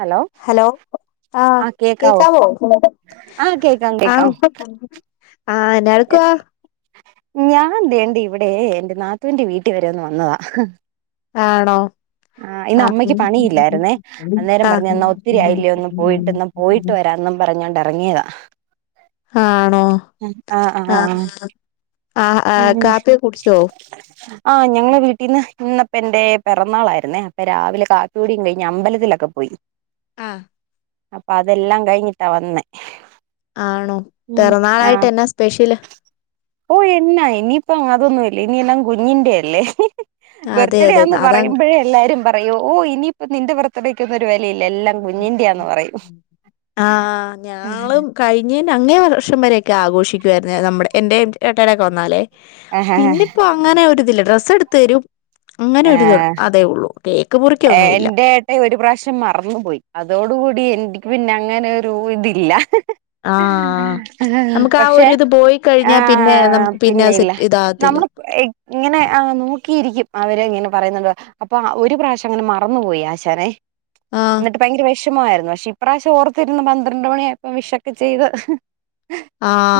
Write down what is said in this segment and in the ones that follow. Hello ആഹ് ആ കേക്കാവോ കേക്കവോ ആ കേക്കാം ആ കേക്കാം ആഹ് എന്നാടുക്കുവാ ഞാൻന്തേണ്ടി ഇവിടെ എന്റെ നാത്തുന്റെ വീട്ടിവരെ ഒന്ന് വന്നതാ. ആണോ ആഹ് ഇന്ന് അമ്മക്ക് പണിയില്ലായിരുന്നേ അന്നേരം പറഞ്ഞ് ആഹ് എന്നാ ഒത്തിരി ആയില്ലേ ഒന്ന് പോയിട്ട്ന്ന് പോയിട്ട് വരാന്നും പറഞ്ഞൊണ്ട് ഇറങ്ങിയതാ ആണോ ആ ആ ആഹ് ആഹ് ആഹ് ആഹ് കാപ്പിയോകുടിച്ചോ ആഹ് ഞങ്ങളെ വീട്ടീന്ന് ഇന്നപ്പ എന്റെ പിറന്നാളാ ന്നേ അപ്പ രാവിലെ കാപ്പികുടിയും കഴിഞ്ഞ് അമ്പലത്തിലൊക്കെ പോയി ആഹ് അപ്പ അതെല്ലാം കഴിഞ്ഞിട്ടാ വന്നേ ആണോ ഉം പെറാന്നാളായിട്ട് എന്നാ സ്പെഷ്യല് ഓഹ് എന്നാ ഇനിയിപ്പം അതൊന്നുല്ല ഇനി എല്ലാം കുഞ്ഞിന്റെ അല്ലേ അതെ അതെ ബെർത്ത്ഡേന്ന് അതാ പറയുമ്പോഴേ എല്ലാരും പറയും ഓയിനിയിപ്പ നിന്റെ ബേർത്ത്ഡേക്കോന്ന് ഒരു വേലെയില്ല. എല്ലാം കുഞ്ഞിന്റെയാന്ന് പറയും. ആഹ് ഞാളും കഴിഞ്ഞേന്റെ അങ്ങേവർഷം വരെയൊക്കെ ആഘോഷിക്കുവാര്ന്നേ. നമ്മടെ എൻ്റെ ഏട്ടാടെക്കെവന്നാലേ. ആഹ് പിന്നിപ്പ അങ്ങനെ ഒരിതില്ല. ഡ്രസ്സേടുത്ത് തരും അങ്ങനെരിത് അതേ ഒള്ളൂ. ഏഹ് എന്റെ ഏഹ് ഒരു പ്രാശ്യം മറന്നുപോയി. അതോട് കൂടി എനിക്ക് പിന്നെ അങ്ങനെ ഒരു ഇതില്ല. ആഹ് ആഹ് നമുക്ക് ആ പക്ഷെ ഒരിത് പോയി കഴിഞ്ഞാൽ പിന്നെ ആഹ് നമുക്ക് പിന്നെ അത് പിന്നെയില്ല. സെറ്റ് ഇതാകത്തില്ല. നമ്മള് ഇക് ഇങ്ങനെ ആഹ് നോക്കിയിരിക്കും. അവര് ഇങ്ങനെ പറയുന്നുണ്ടോ അപ്പ ഒരു പ്രശ്യ- അങ്ങനെ മറന്നുപോയി ആശാനെ. ആഹ് ന്നട്ട് ഭയങ്കര വേഷമായിരുന്നു. പക്ഷെ ഇപ്രാവശം ഓർത്തിരുന്നു. പന്ത്രണ്ട് മണിയായപ്പോ വിഷൊക്കെ ചെയ്ത്.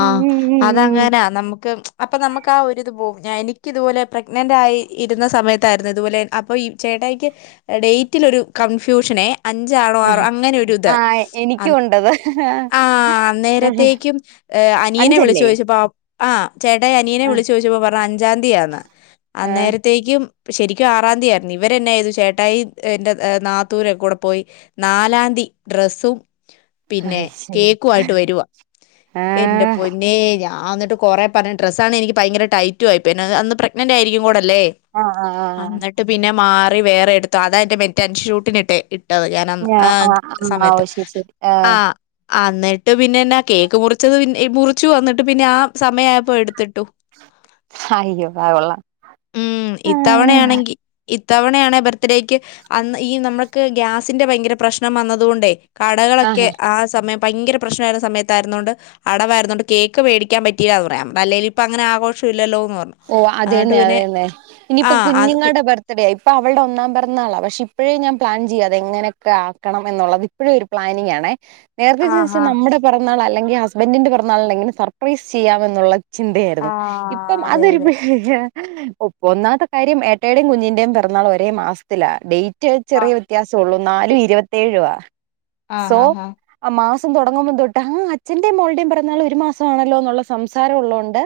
ഉം ഉം ഉം അതങ്ങനാ നമുക്ക് അപ്പ നമ്മക്ക് ആ ഒരിത് പോവും. ഞാ എനിക്കിതുപോലെ പ്രഗ്നന്റ് ആയി ഇരുന്ന സമയത്തായിരുന്നു. ഇതുപോലെ അപ്പാ - ചേട്ടയിക്ക് ഡേറ്റിലൊരു കംഫ്യൂഷനെ അഞ്ചാണോ ഉം ആറ അങ്ങനെരുത്. ആ എനിക്കും അന്ന് ഉണ്ടത് ആഹ് അന്നേരത്തേയ്ക്കും- ഏഹ് അനിയനെ അഞ്ചല്ലേ വിളിചോദിച്ചപ്പോ - ആഹ് ചേട്ടായി അനിയനെ ആ വിളിച്ചു ചോദിച്ചപ്പോ പറഞ്ഞു അഞ്ചാ തിയാന്ന്. ആ അന്നേര- ത്തേയ്ക്കും ശെരിക്കും ആറാതി യായിരുന്നു. ഇവരെന്നയ്തു ചേട്ടായി എൻ്റെ നാത്തൂനും കൂടെ പോയി- നാലാതി ഡ്രസ്സും പിന്നെ അയ്ശരി കേക്കുവായിട്ട് വരുവാ- ആ എന്റെ പൊന്നേ ഞാന്നിട്ട്കൊറെ പർഞ്ഞ്. ഡ്രസ്സാണെ എനിക്ക് ഭയിങ്കര ടൈറ്റുവായിപ്പോയി. പിന്നെ അന്ന് പ്രഗ്ന- ഗ്നന്റായിരിക്കും കൂടല്ലേ - ആഹ് ആഹ് ആഹ് ആഹ് ങ്ങട്ട് പിന്നെ മാറി വേറെ എടുത്തു. അതാ ന്റെ മറ്റേ അൻഷൂട്ടിനിട്ടേ. ട്ട ഞാൻ ഞാ ആ ആഹ് ആ ഓ സമയത്ത് ശരി ശരി ആ ആഹ് അഹ് ന്നിട്ട് പിന്നെന്നാ കേക്ക് മുറിച്ചത് പിന്ന മുറിച്ചു. എന്നിട്ട് പിന്നെ ആ സമയായപ്പോ എടുത്തിട്ടു. അയ്യോ ആഹ് കൊള്ളാം. ഉം ഇത്തവണയാണെങ്കി ഇത്തവണയാണേ ബർത്ത്ഡേക്ക് അന്ന് ഈ നമ്മൾക്ക് ഗ്യാസിന്റെ ഭയങ്കര പ്രശ്നം വന്നതുകൊണ്ടേ കടകളൊക്കെ ആ സമയം ഭയങ്കര പ്രശ്നമായിരുന്ന സമയത്തായിരുന്നൊത് കൊണ്ട് അടവാരുന്നത് കൊണ്ട് കേക്ക് വേടിക്കാൻ പറ്റയില്ലന്ന് പറയാ. അല്ലേലും ഇപ്പഅങ്ങനെ ആഘോഷ ഇല്ലല്ലോ എന്ന് പറഞ്ഞു. ഓഹ് അത് എന്നിട്ട് തന്നെ അത് പിന്നെ ന്നെ. ആ ഇനിയിപ്പ അത് പി കുഞ്ഞുങ്ങളുടെ ബർ ത്ടെ ഇപ്പൊ അവളുടെ ഒന്നാം പിറന്നാളാണ്. പക്ഷെ ഇപ്പഴേ ഞാൻ പ്ലാൻ ചെയ്യാ അത്ങ്ങനൊക്കെ ആക്കണം എന്നുള്ളത്. ഇപ്പഴും പ്ലാനിങ്ങാണെ. നേരത്തെ ആ ചോദിചേ ഹാ നമ്മുടെ പെറന്നാള് അല്ലെങ്കിൽ ഹസ്ബന്റിന്റെ പേറന്നാളിന് എങ്ങനെ സർപ്രൈസ് ചെയ്യാം എന്നുള്ളത്. ആ ചിന്തയായിരുന്നു. ഇപ്പം അതെ അതൊരു അതെ ഒപ്പം ഒന്നാമത്തെ കാര്യം ഏട്ടയുടെയും കുഞ്ഞിന്റെയും പിറന്നാള് ഒരേ മാസത്തിലാ. ഡേറ്റ് ആഹ് ചെറിയ വ്യത്യാസള്ളൂ. നാലു ഇരുപത്തേഴു ആഹ്. ആഹ് സോ ആഹ് ആ മാസം തുടങ്ങുമ്പതൊട്ട് ആ അച്ഛന്റെയും മോളുടേയും പിറന്നാള് ഒരു മാസണല്ലോ എന്നുള്ള സംസാരം ഉള്ളത് കൊണ്ട്.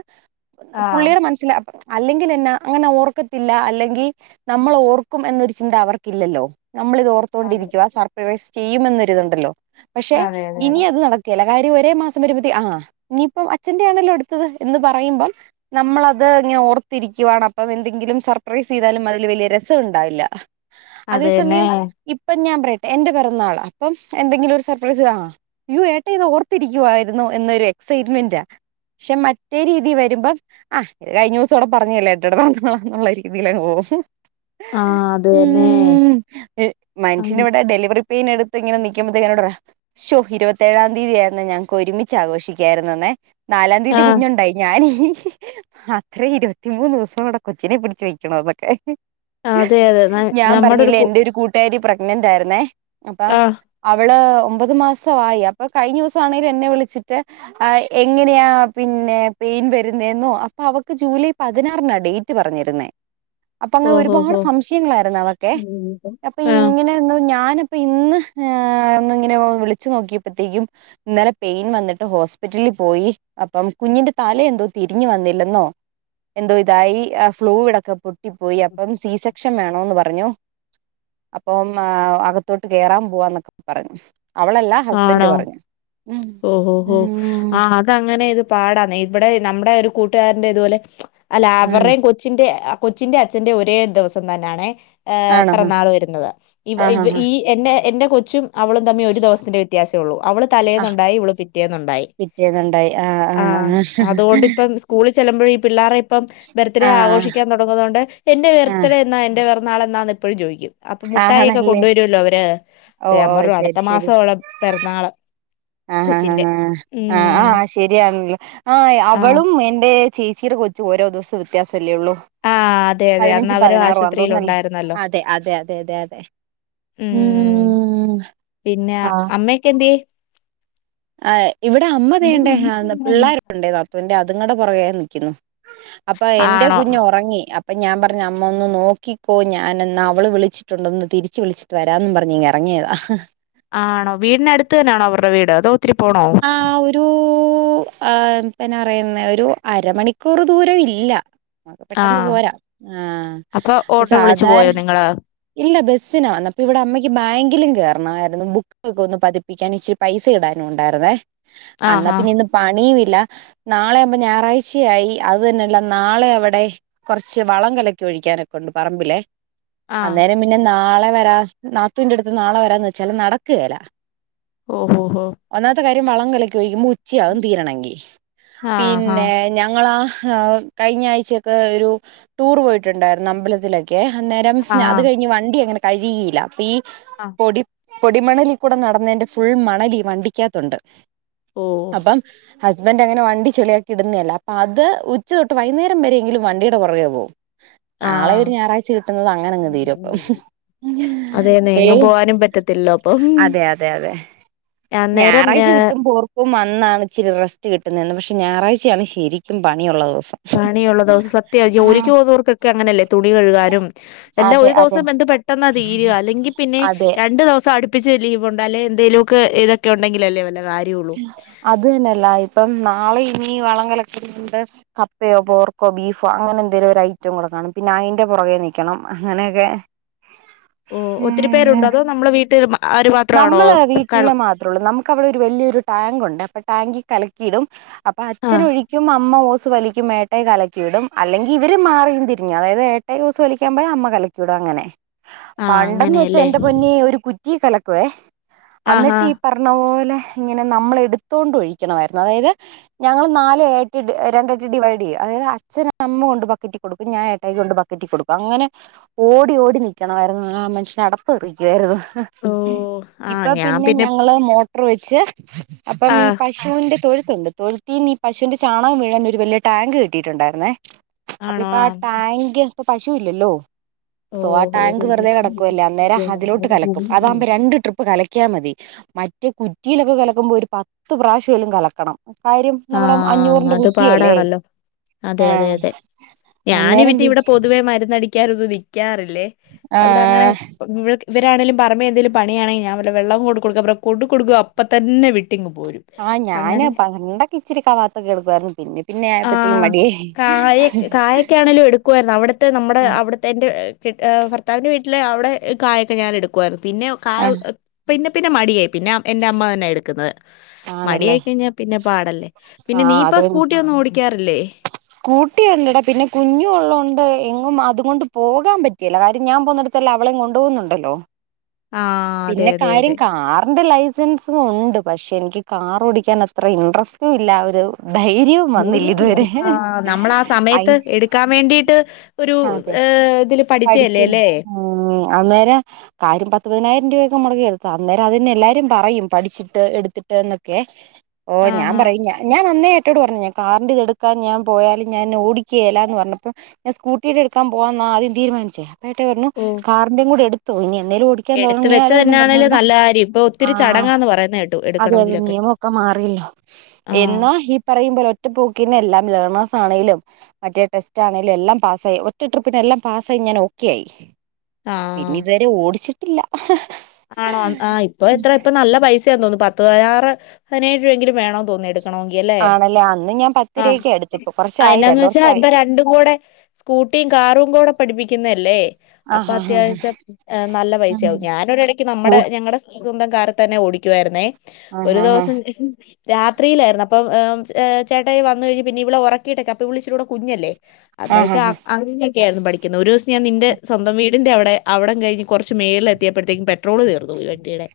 ആഹ് പുള്ളിയുടെ മനസ്സില് അല്ലെങ്കിൽ എന്നാ അങ്ങനെ ഓർക്കത്തില്ല. അല്ലെങ്കിൽ നമ്മൾ ഓർക്കും എന്നൊരു ചിന്ത അവർക്കില്ലല്ലോ. നമ്മളിതോർ തോ അതെ ണ്ടിരിക്ക സർപ്രേസ് ചെയ്യും. എന്നൊരുതുണ്ടല്ലോ പക്ഷെ അതെ അതെ ഇനി അത് നട ക്കൂല. കാര്യം ഒരേ മാസം വരുമ്പതി ആഹ് ഇനിയിപ്പം അച്ഛന്റെ ആണല്ലോ എടുത്തത് എന്ന് പറയുമ്പം നമ്മളത് ഇനി ഓർത്തിരിക്കുവാണപ്പം എന്തെങ്കിലും സർപ്രൈസ് ചെയ്താലും അതില് വലിയ രസം ഉണ്ടാവില്ല. അതേ അതന്നെ സമയം ഇപ്പം ഞാൻ പറയട്ടെ. എന്റെ പിറന്നാള് അപ്പം എന്തെങ്കിലും ഒരു സർപ്രൈസ് ആഹ് യ്യോ ഏട്ട ഇത് ഓർത്തിരിക്കുവായിരുന്നോ എന്നൊരു എക്സൈറ്റ്മെന്റാ പക്ഷെ മറ്റേ രീതീ വരുമ്പം അഹ് കഴിഞ്ഞ ദിവസോവിടെ പറഞ്ഞില്ലേ [unintelligible] രീതിലങ്ങ് പോവു ആഹ് അത് തന്നെ ഊം ഇ മനുഷ്യന് വ്ടെ ഡെലിവറി പെയ്നെടുത്ത് ങ്ങനെ നിക്കുമ്പത്തേക്കാ [unintelligible] ശ്ശൊ ഇരുപത്തേഏഴാം തീയതി ആയിരുന്നെ ഞങ്ങക്കൊരുമിച്ചാ ഘോഷിക്കായിരുന്നുന്നെ നാലാം തീയതി ആഹ് കുഞ്ഞുണ്ടായി ഞാനീ അത്രേം ഇരുപത്തിമൂന്ന് ദിവസം കൂടെ കൊച്ചിനെ പിടിച്ച് വെക്കണോന്നൊക്കെ അതെ അതെ ന ഞാം നമ്മുടെ ഒരു പറഞ്ഞില്ലേ കു എന്റെഒരു കൂട്ടുകാരി പ്രഗ്നന്റാരുന്നേ അപ്പൊ ആഹ് അവള് ഒമ്പത് മാസവായി അപ്പൊ കഴിഞ്ഞോസാണെലും എന്നെ വിളിച്ചിറ്റ് ആ എങ്ങനെയാ പിന്നെ പെയിൻ വരുന്നേന്നോ അപ്പൊ അവക്ക് ജൂലൈ പതിനാറിനാ ഡേറ്റ് പറഞ്ഞിരുന്നേ അപ്പൊങ്ങനെ ഓഹോ ഒരുപാട് ഹോ സംശയങ്ങളായിരുന്നു അവക്കെ. അപ്പൊ ആഹ് ഇങ്ങനെ ന്ന് ഞാന്പ്പ ഇന്ന് ഏ ഒന്നിങ്ങനെ ഒ വിളിച്ചു നോക്കിയപ്പോത്തേക്കും ന്നലെ പെയിൻ വന്നിട്ട് ഹോസ്പിറ്റലിൽ പോയി അപ്പം കുഞ്ഞിന്റെ തല എന്തോ തിരിഞ്ഞ് വന്നി ല്ലന്നോ എന്തോ ഇതായി അ ഫ്ലൂയിഡൊക്ക പൊട്ടിപ്പോയി അപ്പം സീസ ക്ഷം വേണോന്ന് പറഞ്ഞു അപ്പം അകത്തോട്ട് കേറാൻ പോവാന്നൊക്കെ പറഞ്ഞു അവളല്ല ഹസ്ബൻഡ് ആണോ പറഞ്ഞു. ഉം ഊം. തങ്ങനെ ഇത് പാടാണ് ഇവിടെ നമ്മുടെ ഒരു കൂട്ടുകാരന്റെ ഇതുപോലെ അല്ല ആണ് അവരെം കൊ ച്ചിന്റെ ആ കൊച്ചിന്റെ അച്ഛന്റെ ഒരേ ദിവസം തന്നാണേ ഏ ആണോ പെറന്നാള് വരുന്നത് ഇവ ആ ഇ ആ ഈ എന്നെ എന്റെ കൊച്ചും അവളും തമ്മി ഒരു ദെവസം ത്തിന്റെ വ്യത്യാസേ ഉള്ളൂ അവള് ആ ആ തലേന്നുണ്ടായി. ഇവള് പിറ്റേന്നുണ്ടായി. പിറ്റേന്നുണ്ടായി ആ ആ ആഹ് അതുകൊണ്ടിപ്പം സ് കൂളിൽ ചെല്ല്മ്പോഴി ഈ പിള്ളാരെ ഇപ്പം ബർത്ത്ഡേ ആ ആഘോഷിക്കാൻ തൊടുന്നത് കൊണ്ട് എന്റെ ആ ബെർത്ത്ഡേ എന്നാ എന്റെ ബർ നാളന്നാന്നെപ്പഴും ചോയിക്കും അപ്പൊ ആ മുട്ടായി ഒക്കെ ആണല്ലേ കൊണ്ടുവരുല്ലോ അവര് ഓ ഞാൻ ഓ പറഞ്ഞു ശരി അടുത്ത ശരി മാസവളെ പെറന്നാള് ആ ആ ആഹ് അ ശരിയാണല്ലോ ആ ആഹ് അവളും എന്റെ ചേച്ചിടെ കൊച്ചു ഓരോ ദിവസ്‌തെ വ്യത്യാസല്ലേ ഉള്ളൂ ആഹ് അതെ അതെ അന്ന് പതിനഞ്ചും അവര് പതിനാറും ആവുമ്പോ ആശുപത്രിയിൽ [unintelligible] ഉണ്ടായിരുന്നല്ലോ അതെ അതെ അതെ അതെ അതെ ഏഹ് ഉം പിന്നെ അമ്മക്കെന്ത്യേ? ആഹ് ഇവിടെ അമ്മ തേണ്ടേ ഹാന്ന് പിള്ളേരൊക്കണ്ടേ നാത്തൂന്റെ അതുങ്ങടെ പുറകേ നിയ്ക്കുന്നു. അപ്പൊ എന്റെ ആണോ കുഞ്ഞൊറങ്ങി. അപ് പ്പം ഞാൻ പറഞ്ഞ് അമ്മൊന്ന് നോക്കിക്കോ ഞാനെന്നാ അവള് വിളിച്ചിട്ടുണ്ടൊന്ന് തിരിച്ച് വിളിച്ച് ട്ട്‌ വരാന്നും പറഞ്ഞിങ്ങെറങ്ങിയതാ ആണോ വീടിനടുത്ത് തന്നാണോ അവർടെ വീട് അതോ ഒത്തിരി പോണോ? ആഹ് ഒരൂ ആഹ് [unintelligible] ഒരു അരമണിക്കൂർ ദൂരം ഇല്ല അഒക്ക പെട്ടെന്ന് ആഹ് പോരാ ആഹ് അപ്പൊ പ്പൊ ഓട്ടോ വിളിച്ചു പോയോ സാധാരണ നിങ്ങള് ഇല്ല ബസ്സിനാവന്നെ അപ്പിവിടെ അമ്മയ്ക്ക് ബാങ്കിലും കേറണായിരുന്നു. ബുക്കൊക്കെ ഒന്ന് പതിപ്പിക്കാനും ഇച്ചിരി പൈസ ഇടാനുണ് ണ്ടാരുന്നേ അന്നാ ആഹ് ആഹ് പിന്നിന്ന് പണിയും ഇല്ല നാളെ ആവുമ്പോ ഞായറാഴ്ചയായി അത് തന്നെയല്ല നാളെ അവിടെ കൊർച്ച് വളം കലക്കി ഒഴിക്കാനൊക്കെണ്ട് പറമ്പിലേ ആഹ് അന്നേരം പിന്നെ നാളെ വരാ നാത്തൂന്റെടുത്ത് നാളെ വരാന്ന് ച്ചാലും നടക്ക്കേല ഓഹ് ഹോ ഹോ ഒന്നാമത്തെ കാര്യം വളം കലക്കി ഒഴിക്കുമ്പോ ഉച്ചയാകും തീരണെങ്കി ആഹ് ആഹ് പിന്നെ ഞങ്ങളാ ഹാ കഴിഞ്ഞ ആഴ്ചയൊക്കെ ഒരു ടൂർ പോയിട്ടുണ്ടായിരുന്നു അമ്പലത്തിലൊക്കെ ക്കെ അന്നേരം അത് ആഹ് കഴിഞ്ഞ് വണ്ടി അങ്ങനെ കഴുകിയില്ല അപ്പൊ ഈ ആഹ് പൊടി പൊടിമണലിൽ കൂടെ നടന്നതിന്റെ ഫുൾ മണൽ ഈ വണ്ടിക്കാത്തുണ്ട് ഓഹ് അപ്പം ഹസ്ബൻഡ് അങ്ങനെ വണ്ടി ചെളിയാക്കി ഇടുന്നതല്ല അപ്പം അത് ഉച്ച തൊട്ട് വൈകുന്നേരം വരെ എങ്കിലും വണ്ടിയുടെ പുറകേ പോവും ആളെ ആഹ് ഒരു ഞായറാഴ്ച കിട്ടുന്നത് അങ്ങനങ് തീരും ഹും അതേന്നെ എങ്ങും ഏയ് പോവാനും പറ്റത്തില്ലല്ലോ അപ്പം അതെ അതെ അതെ അന്നേരം ഞായറാഴ്ച ഏഹ് കിട്ടുമ്പോ ക്കും അന്നാണ് ഇച്ചിരി റെസ്റ്റ് കിട്ടുന്നതെന്ന് പക്ഷെ ഞായറാഴ്ചയാണ് ശരിക്കും പണിയുള്ള ദിവസം പണിയുള്ള ദിവസം സത്യവാ ആഹ് ജോലിക്ക് പോകുന്നവർക്കൊക്കെ അങ്ങനെയല്ലേ തുണി കഴുകാനും അല്ലാ അതെ ഒരു അതെ ദിവസം എന്ത് പെട്ടെന്ന തീരുക അല്ലെങ്കിൽ പിന്നെ അതെ രണ്ടു ദിവസം സം അടിപ്പിച്ച് ലീവ് ഉണ്ട് അല്ലെ എന്തേങ്കിലും ഒക്കെ ഇതൊക്കെ ഉണ്ടെങ്കിൽ അല്ലേ വല്ല കാര്യം ഉള്ളൂ അത് തന്നെയല്ലാ ഇപ്പം നാളെ ഇനി വളം കലക്കണ്ട- കപ്പയോ പോർക്കോ ബീഫോ അങ്ങനെ എന്തെങ്കിലും ഒരു ഐറ്റം കൂടെ കാണും പിന്നെ അയിന്റെ പുറകെ നിക്കണം അങ്ങനെയൊക്കെ ഹലോ ഓഹ് ഒത്തിരി പേരുണ്ടോ അതോ നമ്മളെ വീട്ടിൽ അവര് മാത്രമാണോ ക ത്രം ഒള്ളു നമുക്കവിടെ ഒരു വലിയൊരു ടാങ്ക് ഉണ്ട് അപ്പൊ ടാങ്കിൽ കലക്കിയിടും അപ്പൊ ആഹ് അച്ഛനൊഴിക്കും അമ്മ ഓസ് വലിക്കും ഏട്ടായി കലക്കിയിടും അല്ലെങ്കിൽ ഇവർ മാറി ഇരിന്നു തിരിഞ്ഞ അതായത് ഏട്ടായി ഓസ് വലിക്കാൻ പോയ അമ്മ കല ക്കിടും അങ്ങനെ ആഹ് പണ്ടെന്ന് വെച്ചാ അങ്ങനെയല്ലേ എന്റെ പൊന്നേ ഒരു കുറ്റി കലക്കുവേ ആഹ് എന്നിട്ട് ആഹ് പറഞ്ഞ പോലെ ഇങ്ങനെ നമ്മള് എടുത്തൊണ്ട് ഒഴിക്കണമായിരുന്നു അതായത് ഞങ്ങള് നാല് ആട്ട് രണ്ടായിട്ട് ഡിവൈഡ് ചെയ്യും അതായത് അച്ഛന് അമ്മ കൊണ്ട് ബക്ക കൊടുക്കും ഞാൻ ഏട്ടായിക്ക് കൊണ്ട് ബക്കറ്റിൽ കൊടുക്കും അങ്ങനെ ഓടി ഓടി നിൽക്കണമായിരുന്നു ആഹ് മനുഷ്യന് അടപ്പ് തെറിക്കുവായിരുന്നു ഓഹ് ആഹ് ഇപ്പൊ ഞാൻ പിന്നെ ഞങ്ങള് മോട്ടർ വെച്ച് അപ്പം ഈ ആഹ് പശുവിന്റെ തൊഴുത്തുണ്ട് തൊഴുത്തിന്ന് ഈ പശുവിന്റെ ചാണകം വീഴാൻ ഒരു വലിയ ടാക് കെട്ടിയിട്ടുണ്ടായിരുന്നേ അപ്പൊ ആണോ ഇപ്പൊ ആ ടാങ്ക് പ്പൊ പശു ഇല്ലല്ലോ സോ ആ ടാങ്ക് വെറുതെ ഓഹോ കടക്കുവല്ലേ അന്നേരം അതിലോട്ട് കലക്കും അതാകുമ്പോ രണ്ട് ട്രിപ്പ് കല- ക്കിയ മതി മറ്റേ കുറ്റിയിലൊക്കെ കലക്കുമ്പോൾ ഒരു പത്ത് പ്രാവശ്യവേലും കലക്കണം കാര്യം ആഹ് നമ്മുടെ ആഹ് അഞ്ഞൂറിന്റെ അത് കുറ്റിയല്ലേ പാടാണല്ലോ അതെ അതെ ആഹ് അതെ അന്നേരം ഞാനിവിറ്റെ ഇവിടെ പിന്നെ പൊതുവെ മരുന്നടി ക്കാൻ ഒന്നും നിക്കാറില്ലേ അവിടെ അങ്ങനെ ആഹ് ഇവരാരെങ്കിലും പറമ്പിൽ എന്തങ്കിലും പണിയണെങ്കിൽ ഞാൻ വല്ല വെള്ളോം കൊണ്ട് കൊടുക്കാൻ പറഞ്ഞ കൊണ്ട് കൊടുക്കും അപ്പൊത്തന്നെ വി ആ ഞാന് പണ്ടൊക്കെ ഇച്ചിരി കവാത്ത കേൾക്കുവായിരുന്നു പിന്നെഇ ആ കായെ കായക്കെ ആണെലും എടുക്കുവായിരുന്നു അവിടുത്തെ നമ്മുടെ അവിടുത് എന്റെ ക്കെട്ട ഭർത്താവിന്റെ വീട്ടില് അവിടെ കായൊക്കെ ഞാൻ എടുക്കുാവയിരുന്നു പിന്നെ കായവ ആഹ് പിന്നെ പിന്നെ മടിയായി പിന്നെ എന്റെ അമ്മ തന്നെ എടുക്കുന്നത് ആണല്ലേ മടിഅയി കഴിഞ്ഞാൽ പിന്നെ പാടല്ലേ പിന്നെ ആഹ് നീഇപ്പാ അതേന്ന് സ്കൂട്ടി ഒന്നും ഓടിക്കാറില്ലേ സ്കൂട്ടി ഉണ്ട്ടാ പിന്നെ കുഞ്ഞുംഉള്ളോണ്ട് എങ്ങും അതുംകൊണ്ട് പോകാൻ പറ്റ് ചില കാര്യം ഞാൻ പോവ്ന്നട്ത്തെല്ലാം അവളെയും കൊണ്ടോവുന്നുണ്ടല്ലോ ആഹ് അതെ പിന്നെ അതെ കാര്യം അതെ കാറിന്റെ ലൈ സൻസുംഉണ്ട് പക്ഷെ എനിക്ക് കാർ ഓടിക്കാൻ അത്ര ഇൻട്രസ്റ്റും ഇല്ല ഒരു ധൈര്യവും വന്നില്ല ഇതുവരെ ആ അയി നമ്മളാസമയത്ത് എടുക്കാൻ വേണ്ടിയിട്ട് ഒരു അതെ ഏ ഇതില് പഠിച്ചിരുന്നു പഠിച്ചല്ലെല്ലെ ഉം അന്നേര കാര്യം പത്ത്പതിനായിരം രൂപയൊക്കെ നമ്മുടെ കയ്യിലെടുക്കാം അന്നേരം അത്‌ന്നെ എല്ലാരും പറയും പഠിച്ചിട്ട് എടുത്ത്- ത്തിട്ട് ന്നൊക്കെ ഓ ഞാൻ ആഹ് ആഹ് പറയും ഞാൻ ഞാൻ അന്നേ എട്ടോട് പറഞ്ഞാ കാറിന്റെതെടുക്കാൻ ഞാൻ പോയാല് ഞാൻ ഓടിക്കേലാന്ന് പറഞ്ഞപ്പം- ഞാൻ സ്കൂട്ടീടെ എടുക്കാൻ പോവാന്ന ആദ്യം തീരുമാനിച്ചേ അപ്പേട്ടായി പറഞ്ഞു ഓ കാറിന്റെയും കൂടെ എടുത്തോ ഇനി എന്നേലും ഓടി ക്കാൻ എടുത്ത് വെച്ച തുടങ്ങിയാലോന്നും പറഞ്ഞോണ്ടാ ആഹ് പറയുന്നകേട്ടു അതുഅല്ല നിയമംഒക്കെ മാറിയല്ലോ ആഹ് എന്നോ ഈ പറയുമ്പോലെ ഒ റ്റപോക്കിന് എല്ലാം ലേണേഴ്സ് ആണെലും മറ്റേ ടെസ്റ്റ്ആണെലും എല്ലാം പാസ്സായി ഒറ്റ ട്രിപ്പിന് എല്ലാം പാസ്സായി ഞാൻ ഓക്കെ ആയി. പിന്നെ ആഹ് ഇതുവരെ ഓടിച്ചിട്ടില്ല ആണോ ആ ഇപ്പോ എത്ര ഇപ്പ നല്ല പൈസയാന്ന് തോന്നുന്നു പത്ത് പതിനാറ് പതിനേഴ് രൂപയെങ്കിലും വേണോന്ന് തോന്നിയ എടുക് ക്കണോങ്കിയല്ലേ ആണല്ലേ അന്ന് ഞാൻ പത്ത് ആഹ് രൂപക്കെ എടുത്ത് ഇപ്പൊ ആ കുറച്ചായി എന്നാന്ന് രണ്ട് വെച്ചാ വർഷമായി ഇപ്പൊ രണ്ടും കൂടെ സ്കൂട്ടിയും കാറും കൂടെ പഠിപ്പിക്കുന്നല്ലേ അപ്പൊ ആഹ് ആഹ് അത്യാവശ്യം നല്ല ആഹ് പൈസയാവും ഞാനൊരെടയ്ക്ക് ന സ്കൂ നമ്മുടെ ഞങ്ങടെ സ്വന്തം കാറിതന്നെ ഓടിക്കുാവായിരുന്നേ ആഹ് ഒരു ആഹ് ദിവസം- രാത്രിയിലായിരുന്നു അപ്പം ഉം ച്ച് ചേട്ടായി വന്നു കഴിഞ്ഞ് പിന്നെ ഇവളെ ഒറക്കിട്ടൊക്കെ അപ്പ ഇവിളിച്ചിരൂടെ കുഞ്ഞല്ലേ ആഹ് അന്നിട്ട് ആഹ് അങ്ങിനെക്കെയാര്ന്നു പഠിക്കുന്നേ ഒരു ദിവസം ഞാൻ നിന്റെ സ്വന്തം വീട്ട ടിന്റെവിടെ അവിടം കഴിഞ്ഞ് കൊറച്ച് മേളിലെത്തിയപ്പയത്തേക്കും പെട്ട് പെട്രോള് തീർന്നു പോയി വണ്ടിടെ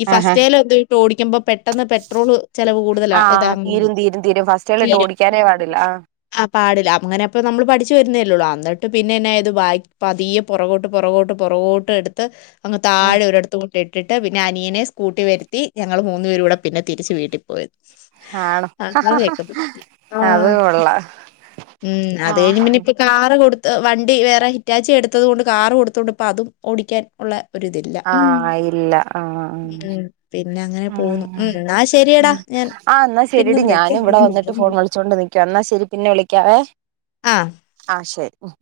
ഈ ആഹ് ഫസ്റ്റയിൽ എന്തോ ഇട്ട് ഓടിക്കുമ്പോ പെട്ടെന്ന് പെട്രോള് ചെലവ് കൂടുതലാ ആഹ് ഇതാണെങ്കിൽ തീരും തീരും തീരും ഫസ്റ്റ്കൾ ഇട്ട് തീരും ഓടിക്കാനേ പാടില്ല ആഹ് ആ പാടില്ല അങ്ങനെപ്പൊ നമ്മള് പഠിച്ചു വരുന്നേല്ലള്ളൂ അന്നിട്ട് പിന്നെ എന്ന ചെയ്തു ബായ് പതിയെ- പൊറകോട്ട് പൊറകോട്ട് പൊറവോട്ട് എടുത്ത് അങ്ങ് ഉം താഴെ ഒരിടത്ത് കൊണ്ടൊയിട്ടിട്ട് പിന്നെ അനിയനെ സ്കൂട്ടി വരുത്തി ഞങ്ങള് മൂന്ന്പേരൂടെ- പിന്നെ തിരിച്ച് വീട്ടിൽ പോയി ആണോ അങ്ങനെയൊക്കെ പറ്റി അത് ആഹ് കൊള്ളാം ഉം അത്കഴിഞ്ഞ് പിന്നെ ഇപ്പ- കാറ് കൊടുത്ത് വണ്ടി വേറെ ഹിറ്റാച്ചി എടുത്തതുകൊണ്ട് കാറ് കൊടുത്തകൊണ്ട് ഇപ്പൊ അതും ഓടിക്കാൻ ഉള്ള ഒരുതില്ല. ആഹ് ഇല്ല ആഹ് ഉം പിന്നെ അങ്ങനെ ഉം പോകുന്നു എന്നാൽ ശരിയെടാ ഉം ഞാൻ ആ ന്നാ പിന്നെ ശരിയടി വിളിക്കാം ഞാനും ഇവിടെ വന്നിട്ട് ഫോൺ വിളിച്ചോണ്ട് നിക്കുവാ എന്നാ ശരി പിന്നെ വിളിക്കാവേ ആഹ് ശരി ഉം